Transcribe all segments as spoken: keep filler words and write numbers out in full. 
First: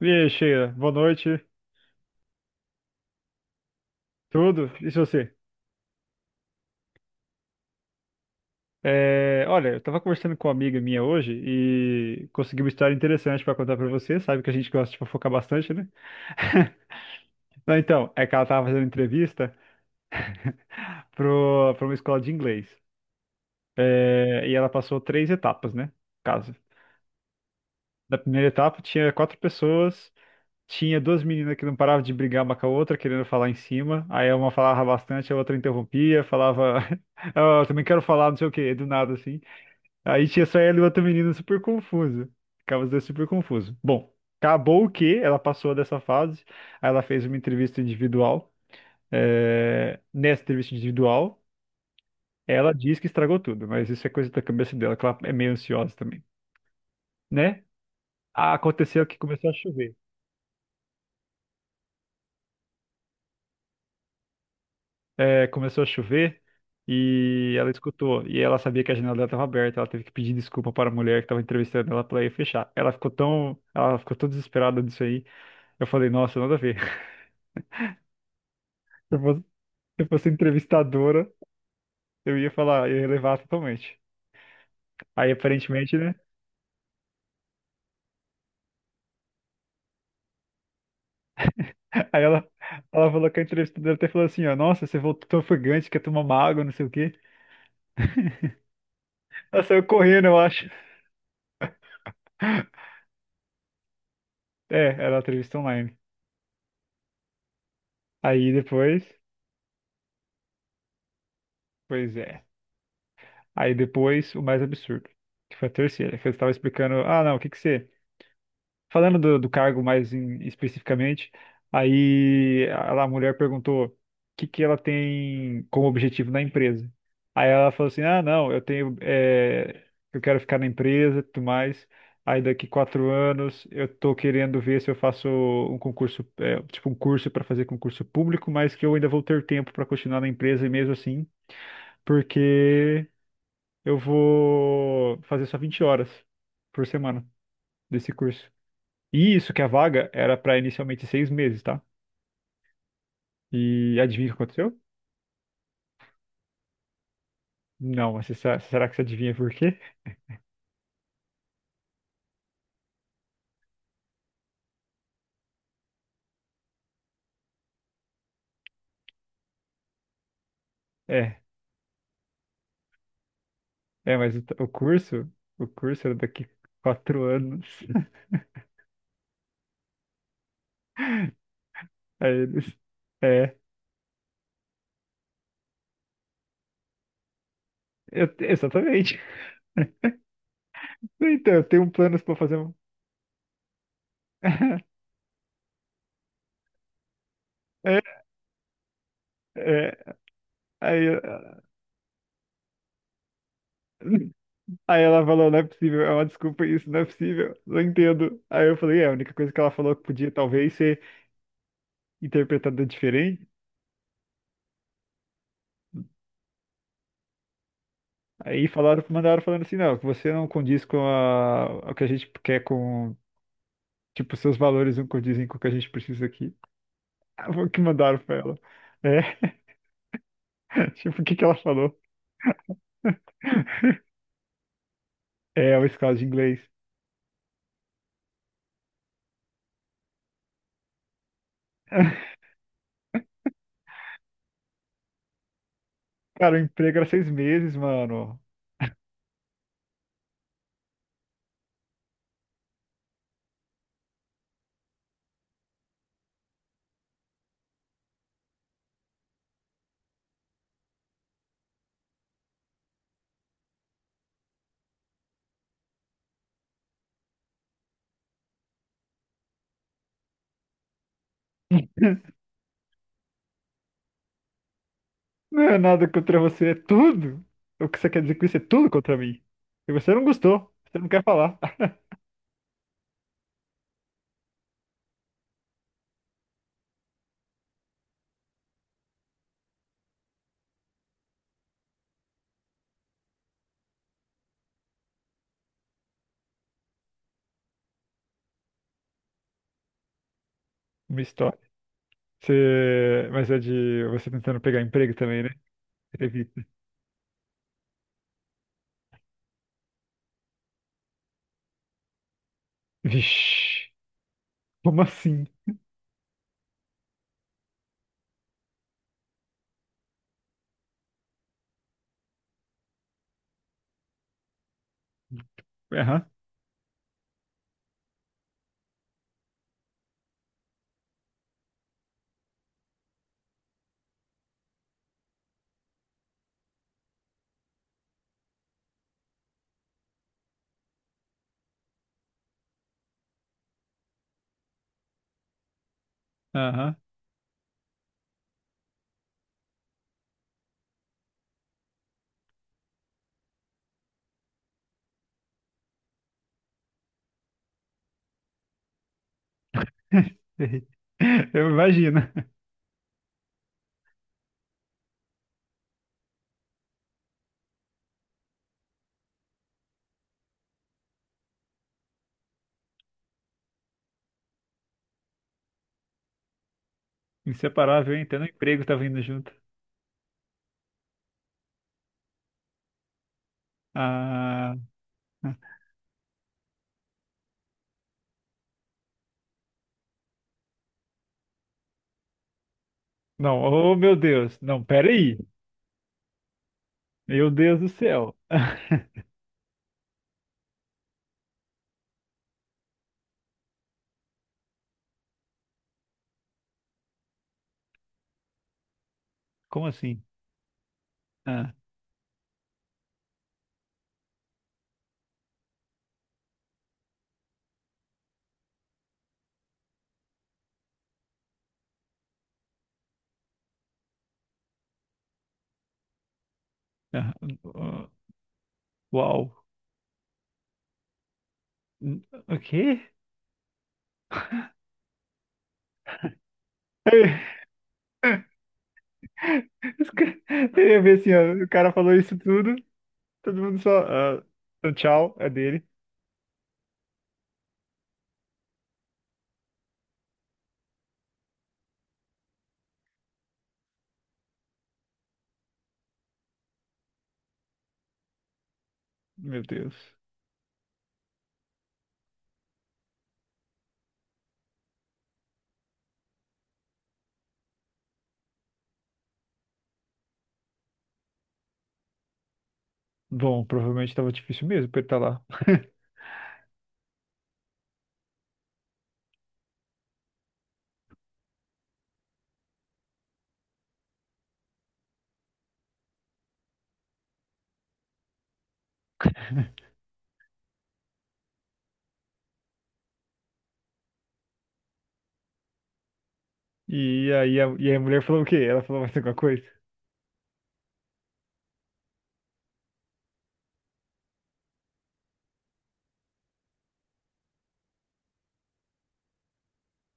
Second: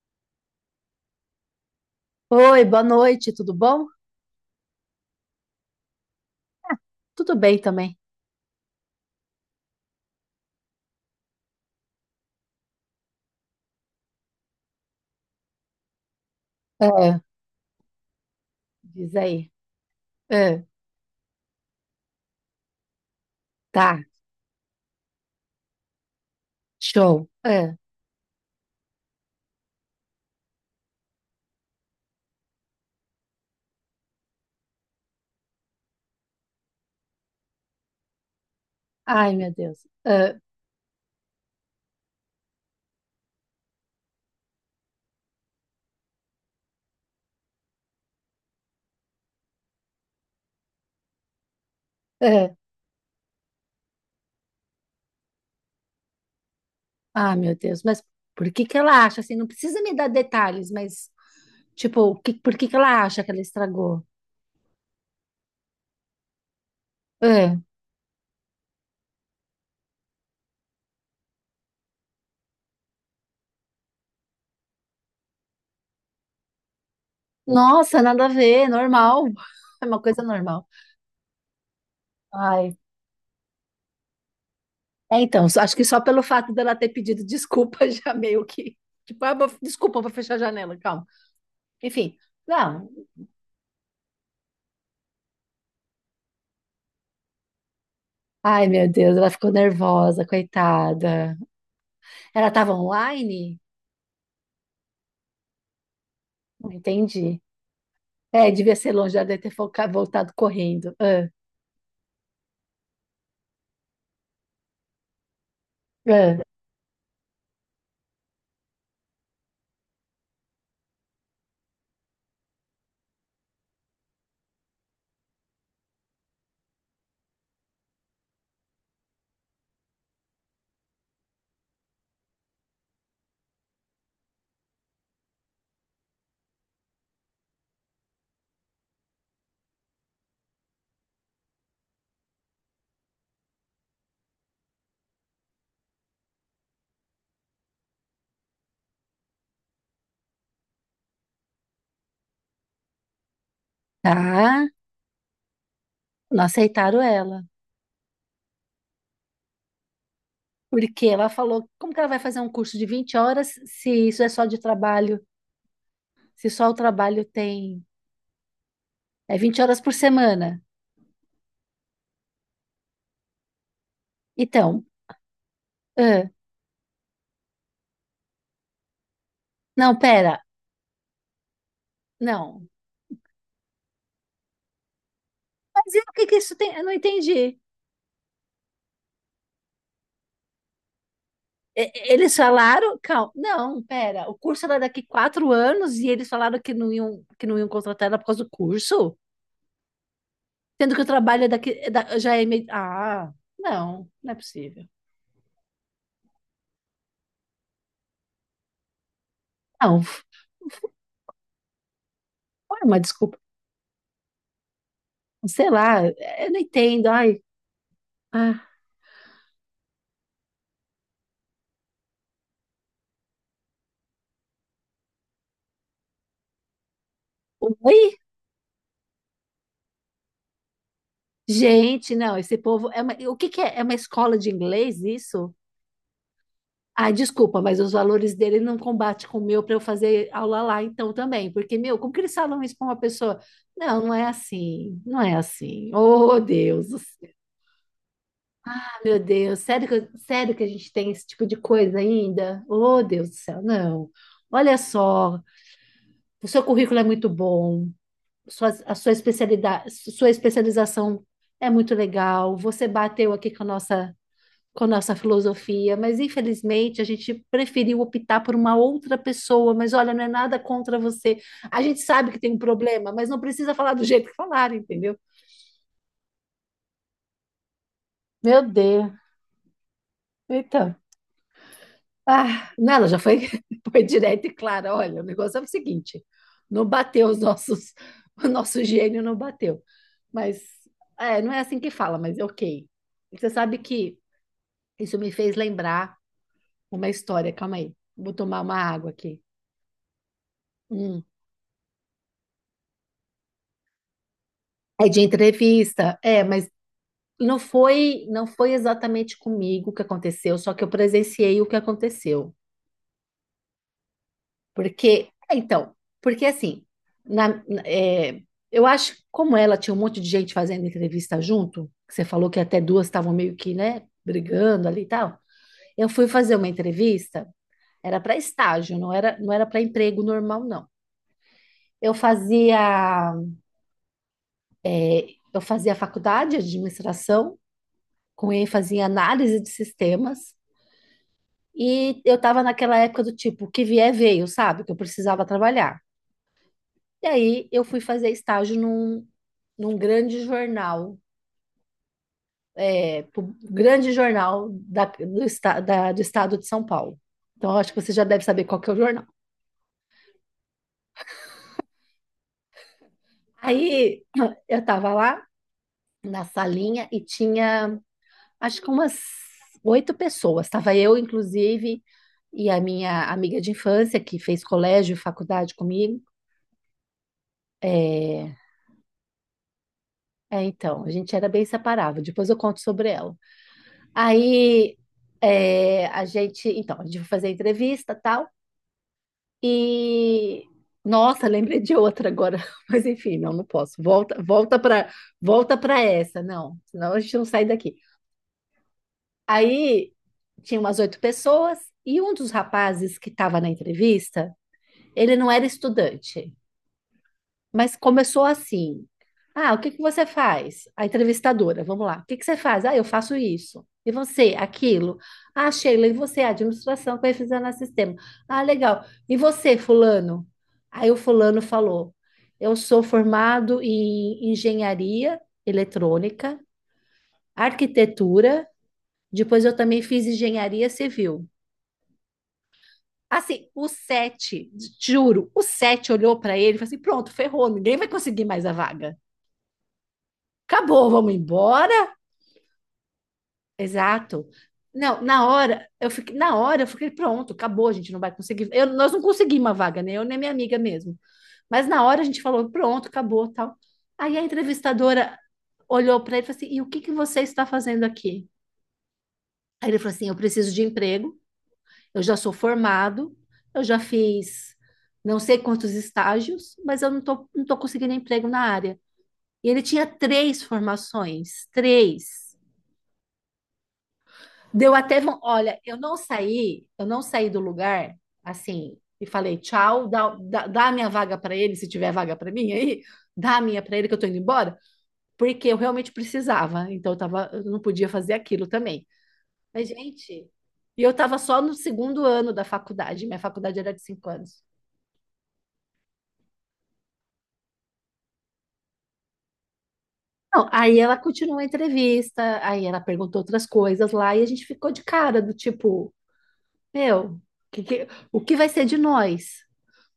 E aí, Sheila, boa noite, Oi, boa noite, tudo bom? tudo? E se você? Tudo bem também. É, olha, eu tava conversando com uma amiga minha hoje e consegui uma história interessante pra contar pra você, sabe que a gente gosta de fofocar bastante, né? Ah, Não, então, é que ela tava fazendo diz aí. entrevista Ah, pro, pra uma escola de inglês. tá, É, e ela passou três etapas, né? no Caso. show. Ah, Na primeira etapa tinha quatro pessoas. Tinha duas meninas que não paravam de brigar uma com a outra, querendo falar em cima. Aí uma falava bastante, a outra interrompia, falava, "Ah, eu também quero falar, não sei o quê, do nada ai, assim." meu Deus. Aí Ah, tinha só ela e outra menina super confusa. Ficava os dois super confusos. Bom, acabou o que ela passou dessa fase. Aí ela fez uma entrevista individual. É, nessa entrevista individual, ah, ela diz que estragou tudo, mas isso é coisa da cabeça dela, que ela é meio ansiosa também, ah, meu né? Deus. Mas por que que ela Aconteceu que acha assim? Não começou a precisa me chover. dar detalhes, mas tipo, o que- por que que ela acha que ela estragou? É, começou a chover Ah, e ela escutou. E ela sabia que a janela dela estava aberta. Ela teve que pedir desculpa para a mulher que estava entrevistando ela para ir fechar. Ela ficou tão, ela ficou tão desesperada disso aí. Eu falei, nossa, nada a ver. nossa, nada a ver, Se eu normal. fosse, se É uma eu coisa fosse normal. entrevistadora, eu ia Ai, falar, eu ia levar totalmente. é, Aí então, só- acho que aparentemente, só né? pelo fato dela ter pedido desculpa já meio que. Tipo, ah, vou- desculpa, vou fechar a janela, calma. Enfim, Aí ela, não. ela falou que a entrevistadora até falou assim, ó, nossa, você voltou tão ofegante, quer tomar uma água, não sei o quê. Ai, meu Deus, ela ficou Ela saiu nervosa, correndo, eu acho. coitada. Ela estava online? É, era a entrevista online. Não entendi. É, Aí devia ser depois, longe, ela deve ter foca- voltado correndo. Ah, pois é. Aí depois o mais absurdo, que foi a terceira, que eu ah. estava explicando, ah, não, o que que você. Falando do, do cargo mais em- especificamente, aí a, a mulher perguntou o que que ela tem como objetivo na empresa. Aí ela falou assim, ah, não, eu tenho. eh, eu quero ficar na empresa e tudo mais. Aí daqui quatro anos eu tô querendo ver se eu faço um concurso, eh, tipo um curso para fazer concurso público, mas que eu ainda vou ter tempo para continuar na empresa e mesmo assim porque eu vou fazer só vinte horas por semana desse curso. E isso que a vaga era para inicialmente seis meses, tá? E adivinha o que Tá, aconteceu? não aceitaram ela. Não, mas você sa- será que você adivinha por quê? Porque ela falou, como que ela vai fazer um curso de vinte horas se isso é só de trabalho? Se só o trabalho tem... É vinte horas por semana. É, é, mas o, t- o Então, curso, o curso era ah, daqui quatro anos. não, pera, Aí não. eles, é, Mas e o que que isso tem? Eu não entendi. eu- exatamente. Então, eu tenho E- planos Eles para fazer um. falaram, calma, não, pera, o curso era daqui quatro anos e eles falaram que não iam, que não iam contratar ela É, por causa do curso, é, sendo que aí, o eu- trabalho é daqui é da- já é meio. Ah, não, não é possível. Aí ela falou, não é possível, é uma desculpa isso, não é possível, não entendo. Aí eu falei, é, a única coisa que ela falou Não, que podia talvez ser foi interpretada uma desculpa. diferente. Sei lá, eu não entendo. Ai, ah, Aí falaram, mandaram falando assim, não, que você não condiz com a, o que a gente quer com, tipo, seus valores não condizem com o que a gente precisa aqui. Ah, foi o que oi? mandaram pra ela. É, tipo, o que que ela falou? Gente, não, esse povo é uma, o que que é? É uma escola de inglês isso? É, uma escola de inglês. Ai, desculpa, mas os valores dele não combatem com o meu para eu fazer aula lá então também. Porque, meu, como que eles falam isso para uma pessoa? Não, não é assim, não é assim. Oh, Cara, o Deus do emprego era seis céu. meses, mano. Ah, meu Deus, sério que, eu- sério que a gente tem esse tipo de coisa ainda? Oh, Deus do céu, não. Olha só, o seu currículo é muito bom, sua, a sua especialidade, sua especialização é muito legal. Você bateu aqui com a nossa com nossa filosofia, mas infelizmente a gente preferiu optar por uma outra pessoa. Mas olha, não é nada contra você. A gente sabe que tem um problema, mas não precisa falar do jeito que falaram, entendeu? Não é nada contra você, é tudo. O que você quer dizer com isso é Meu tudo Deus. contra mim. E você não gostou, Então, você não quer falar. ah, não, ela já foi, foi direta e clara. Olha, o negócio é o seguinte: não bateu os nossos, o nosso gênio não bateu. Mas é, não é assim que fala, mas é ok. Você sabe que isso me fez lembrar uma história. Calma aí, vou tomar uma água aqui. Uma Hum. história. Você... Mas é de você tentando pegar É emprego de também, né? entrevista, é, Entrevista. mas não foi, não foi exatamente comigo que aconteceu, só que eu presenciei o que aconteceu. Vixe, como Porque, assim? então, porque assim, na- na- é, eu acho que como ela tinha um monte de gente fazendo entrevista junto, que você falou que até duas estavam meio que, né, brigando ali e tal. Eu fui Aham, fazer uma entrevista, era para estágio, não era, não era para emprego normal, não. Eu fazia, eu fazia faculdade de administração com ênfase em análise de sistemas. E eu tava naquela época do tipo, que vier veio, sabe? Que eu precisava trabalhar. aham. E aí eu fui fazer estágio num, num grande jornal, é, pu- grande jornal da, do, esta- da- do estado de São Paulo. Então eu acho que você já deve saber qual que é o jornal. Eu imagino. Aí eu tava lá na salinha e tinha, acho que umas oito pessoas. Tava eu, inclusive, e a minha amiga de infância, que fez colégio, e faculdade comigo. Inseparável, hein? Até no É, emprego tá vindo junto. é, então, a gente era bem separável. Depois eu conto sobre ela. Ah, Aí é, a gente, então, a gente foi fazer a entrevista, tal, e nossa, lembrei de outra agora, mas enfim, não, não, não posso. oh meu Volta, Deus. volta Não, para, peraí. volta para essa, não, senão a gente não Meu sai Deus do daqui. céu. Aí tinha umas oito pessoas e um dos rapazes que estava na entrevista, ele não era estudante. Mas começou assim. Ah, o Como que que assim? você faz? A Ah, entrevistadora, vamos lá. O que que você faz? Ah, eu faço isso. E você, aquilo. Ah, Sheila, e você, administração, na sistema. Ah, legal. E você, fulano? Aí o fulano falou: eu sou formado em engenharia eletrônica, ah, ah, arquitetura, depois uau. eu também fiz engenharia civil. O quê? Assim, o sete, juro, o sete olhou para ele e falou assim: pronto, ferrou, ninguém vai conseguir mais a vaga. Os ca- Eu ia Acabou, ver vamos assim, ó, o cara embora? falou isso tudo, todo mundo só, ah, Exato. então Não, tchau, na é dele. hora, eu fiquei, na hora eu fiquei pronto, acabou, a gente não vai conseguir. Eu- nós não conseguimos uma vaga, nem eu nem minha amiga mesmo. Mas na hora a gente falou, pronto, acabou, tal. Aí a entrevistadora olhou para ele e falou assim: "E o que que você está fazendo aqui?" Meu Aí ele Deus. falou assim: "Eu preciso de emprego, eu já sou formado, eu já fiz não sei quantos estágios, mas eu não tô, não tô conseguindo emprego na área." E ele tinha três formações, três. Bom, provavelmente tava difícil mesmo Deu pra ele tá até, von- lá. olha, eu não saí, eu não saí do lugar assim e falei tchau, dá, dá, dá a minha vaga para ele, se tiver vaga para mim aí, dá a minha para ele que eu tô indo embora, porque eu realmente precisava, então eu tava, eu não podia fazer aquilo também. Mas, gente, e eu tava só no segundo ano da faculdade, minha faculdade era de cinco anos. E aí a, e aí a mulher falou o quê? Ela falou mais alguma coisa? Não, aí ela continuou a entrevista, aí ela perguntou outras coisas lá e a gente ficou de cara do tipo, meu, que, que, o que vai ser de nós?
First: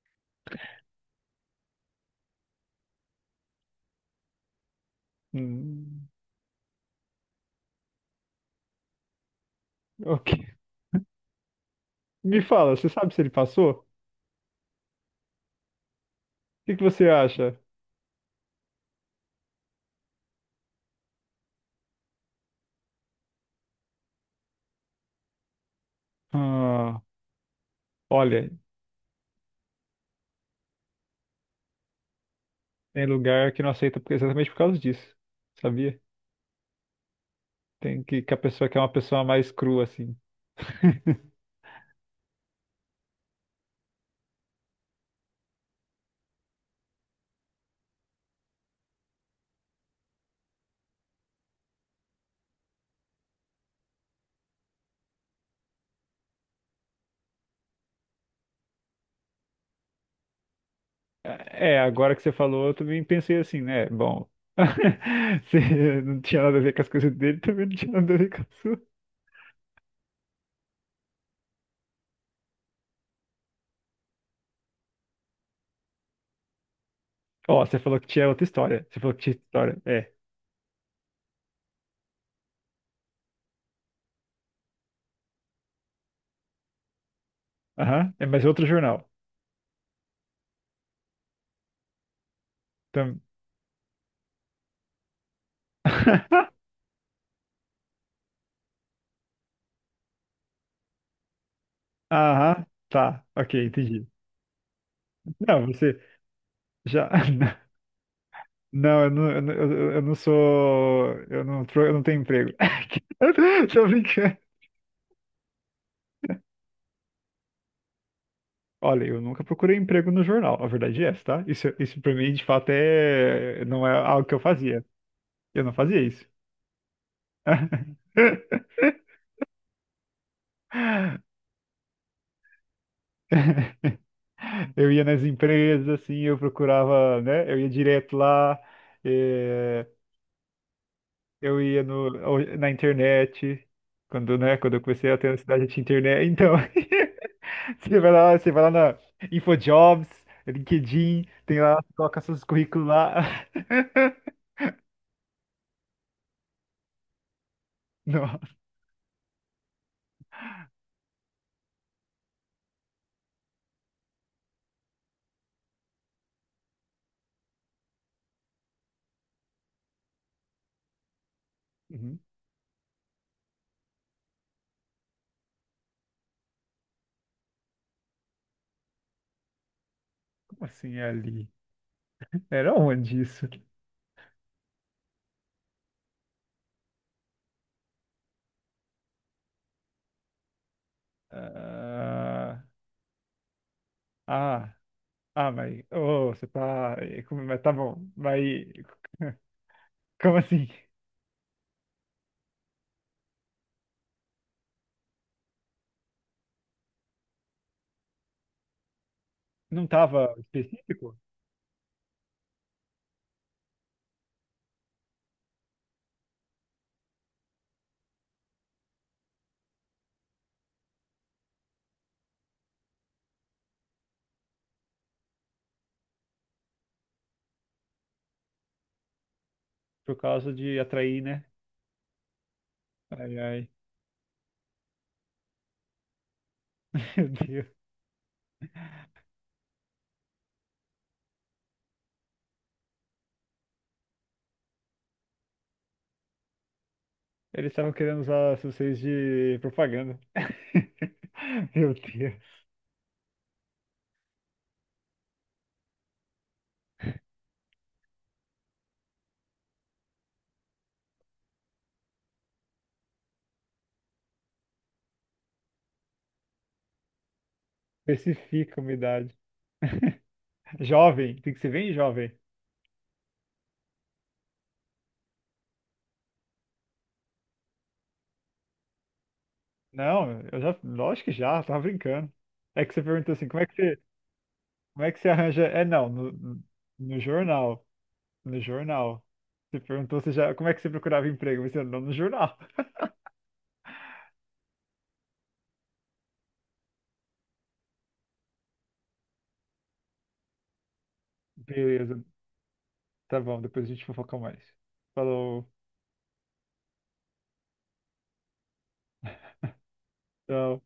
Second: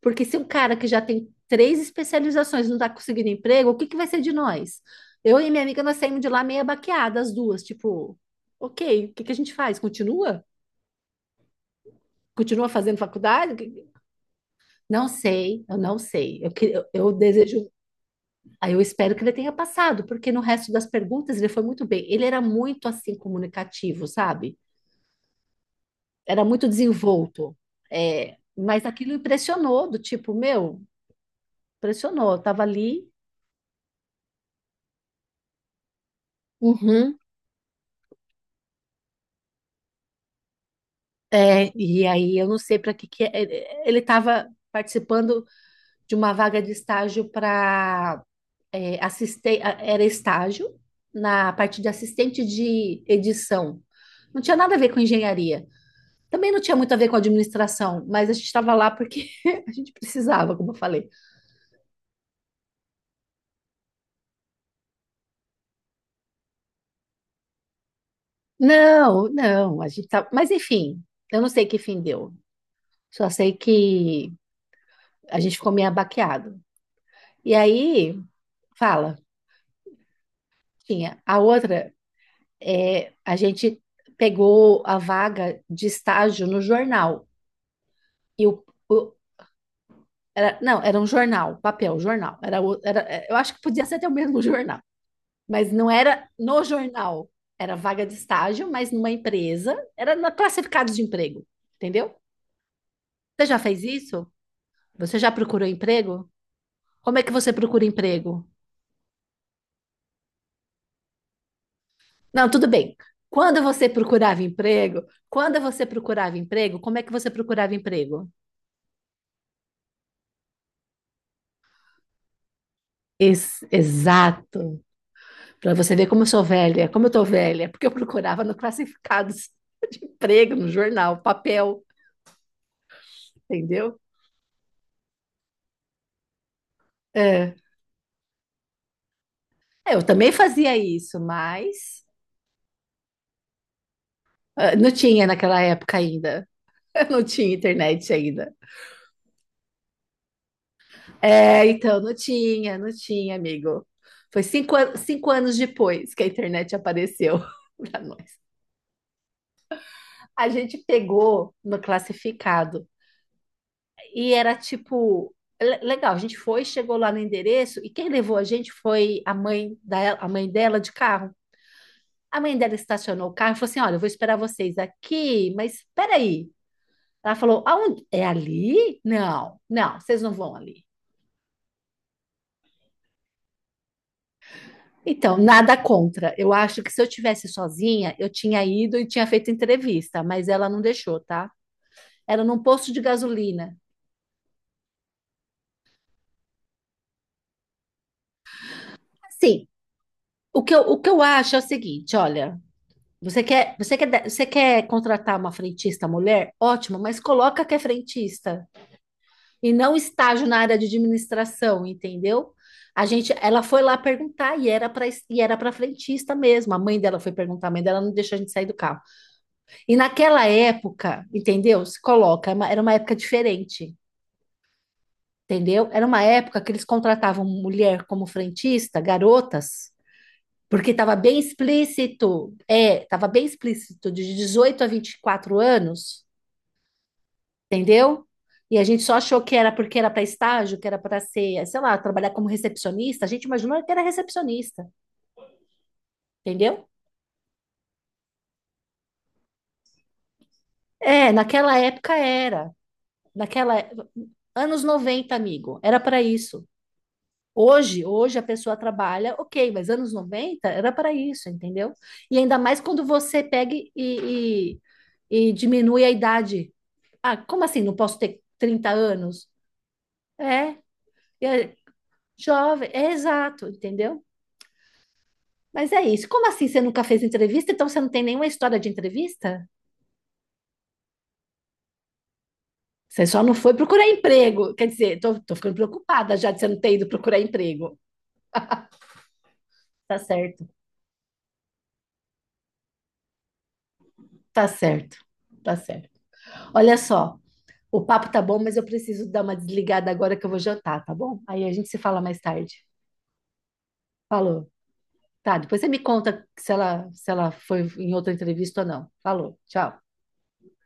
Porque se um cara que já tem três especializações não está conseguindo emprego, o que que vai ser de nós? Eu e minha amiga, nós Hum, saímos de lá meia baqueada, as duas, tipo, ok, o que que a gente faz? ok. Continua? Me Continua fala, você fazendo sabe se ele faculdade? O passou? O que- Não sei, eu não sei. Eu, que- que que eu, você eu acha? desejo, aí eu espero que ele tenha passado, porque no resto das perguntas ele foi muito bem. Ele era muito assim comunicativo, sabe? Era muito Ah, desenvolto. É, olha, mas aquilo impressionou, do tipo, meu, impressionou. Eu tava tem ali, lugar que não aceita por- exatamente por causa disso. Sabia? uhum. Tem que, que a pessoa quer uma pessoa mais crua, assim. É, e aí eu não sei para que que é. É, ele estava participando de uma vaga de estágio para assistir, era estágio na parte de assistente de edição. Não tinha nada a ver com engenharia. Também não tinha muito a ver com administração, mas a gente estava lá porque a gente precisava, como eu falei. É, agora que você falou, eu também pensei assim, né? Bom, se não tinha nada a ver com as coisas dele, também não tinha nada a ver com a sua. Não, não, a gente tá, mas enfim, eu não sei que fim deu. Só sei que a gente ficou meio abaqueado. E Ó, você falou que aí, tinha outra história. Você falou fala, que tinha história. É. tinha a outra é, a gente pegou a vaga de estágio no jornal. Aham. É, E mas o, outro jornal. o- era- não, era um jornal, papel, jornal. Era, o- era, Tam- é, eu acho que podia ser até o mesmo jornal, mas não era no jornal. Era vaga de estágio, mas numa empresa. Era na classificados de emprego, entendeu? Aham. Tá. Você Ok, já fez entendi. isso? Você já Não, procurou você emprego? já. Como é que você procura emprego? Não, eu não, eu não, eu- eu não sou. Eu não, tro- eu não tenho Não, emprego. tudo bem. Quando Tô você brincando. procurava emprego, quando você procurava emprego, como é que você procurava emprego? Olha, eu nunca procurei emprego no jornal. A verdade é essa, tá? Isso, isso pra mim, de fato, Ex- é... não é algo que eu Exato. fazia. Eu não Para você fazia ver como isso. eu sou velha, como eu tô velha, porque eu procurava no classificados, emprego, no jornal, papel, entendeu? Eu ia nas empresas, assim, eu procurava, né? É. Eu ia direto lá, eh, É, eu também fazia isso, eu ia mas no, ou- na internet, quando, né, quando ah, eu não comecei a tinha ter a naquela cidade de época internet, ainda. então, Não tinha você internet vai lá, ainda. você vai lá na InfoJobs, LinkedIn, tem É, lá, então, não coloca seus tinha, currículos não lá. tinha, amigo. Foi cinco, an- cinco anos depois que a internet apareceu para nós. Nossa, A gente pegou no classificado. E era tipo, le- legal, a gente foi, chegou lá no endereço, e quem levou a gente foi a mãe da, a mãe dela de carro. uhum, A mãe dela estacionou o carro e falou assim: olha, eu vou esperar vocês aqui, mas peraí. Ela falou: aonde? É ali? Não, não, vocês não vão como ali. assim é ali? Era onde isso? Então, nada contra. Eu acho que se eu tivesse sozinha, eu tinha ido e tinha feito entrevista, mas ela não deixou, tá? Era num Ah, posto de gasolina. ah. Ah, mas ô, você tá. eh, como- Mas tá bom. Mas Assim, como o assim? que eu, o que eu acho é o seguinte: olha, você quer, você quer, você quer contratar uma frentista mulher? Ótimo, mas coloca que é frentista e Não não tava estágio na área de específico? administração, entendeu? A gente, ela foi lá perguntar e era para e era para frentista mesmo. A mãe dela foi perguntar, a mãe dela não deixou a gente sair do carro. E naquela época, entendeu? Se coloca, é uma- era uma época diferente, entendeu? Era uma época que eles contratavam mulher como frentista, garotas, Por causa de porque estava atrair, bem né? explícito, é, estava Ai, bem ai. explícito, de dezoito a vinte e quatro anos, Meu Deus. entendeu? E a gente só achou que era porque era para estágio, que era para ser, sei lá, trabalhar como recepcionista. A gente imaginou que era recepcionista, entendeu? Eles estavam querendo usar vocês de propaganda. É, naquela Meu época Deus. era. Naquela é, anos noventa amigo, era para isso. Hoje, hoje a pessoa trabalha, ok, mas anos noventa era para isso, entendeu? E ainda mais quando você pega e, e, e diminui a idade. Ah, como assim? Não posso ter Especifica a trinta umidade. anos? É, Jovem, tem que ser é bem jovem. jovem, é exato, entendeu? Mas é isso. Como assim você nunca fez entrevista? Então você não tem nenhuma história de entrevista? Não, eu já, lógico que já, tava brincando. É que você Você perguntou só assim, não como é foi que você, procurar emprego. Quer como é que dizer, você tô, tô arranja? ficando É, não, preocupada já de no, você não ter ido no procurar jornal. emprego. No jornal. Você Tá perguntou se já, certo, como é que você procurava emprego? Você não no jornal. tá certo, tá certo. Olha só, o papo tá bom, mas eu preciso dar uma desligada agora que eu vou jantar, tá bom? Aí a gente se Beleza. fala mais tarde. Tá bom, depois a gente fofoca mais. Falou. Tá, Falou. depois você me conta se ela, se ela foi em outra entrevista ou não. Falou, tchau. Tchau.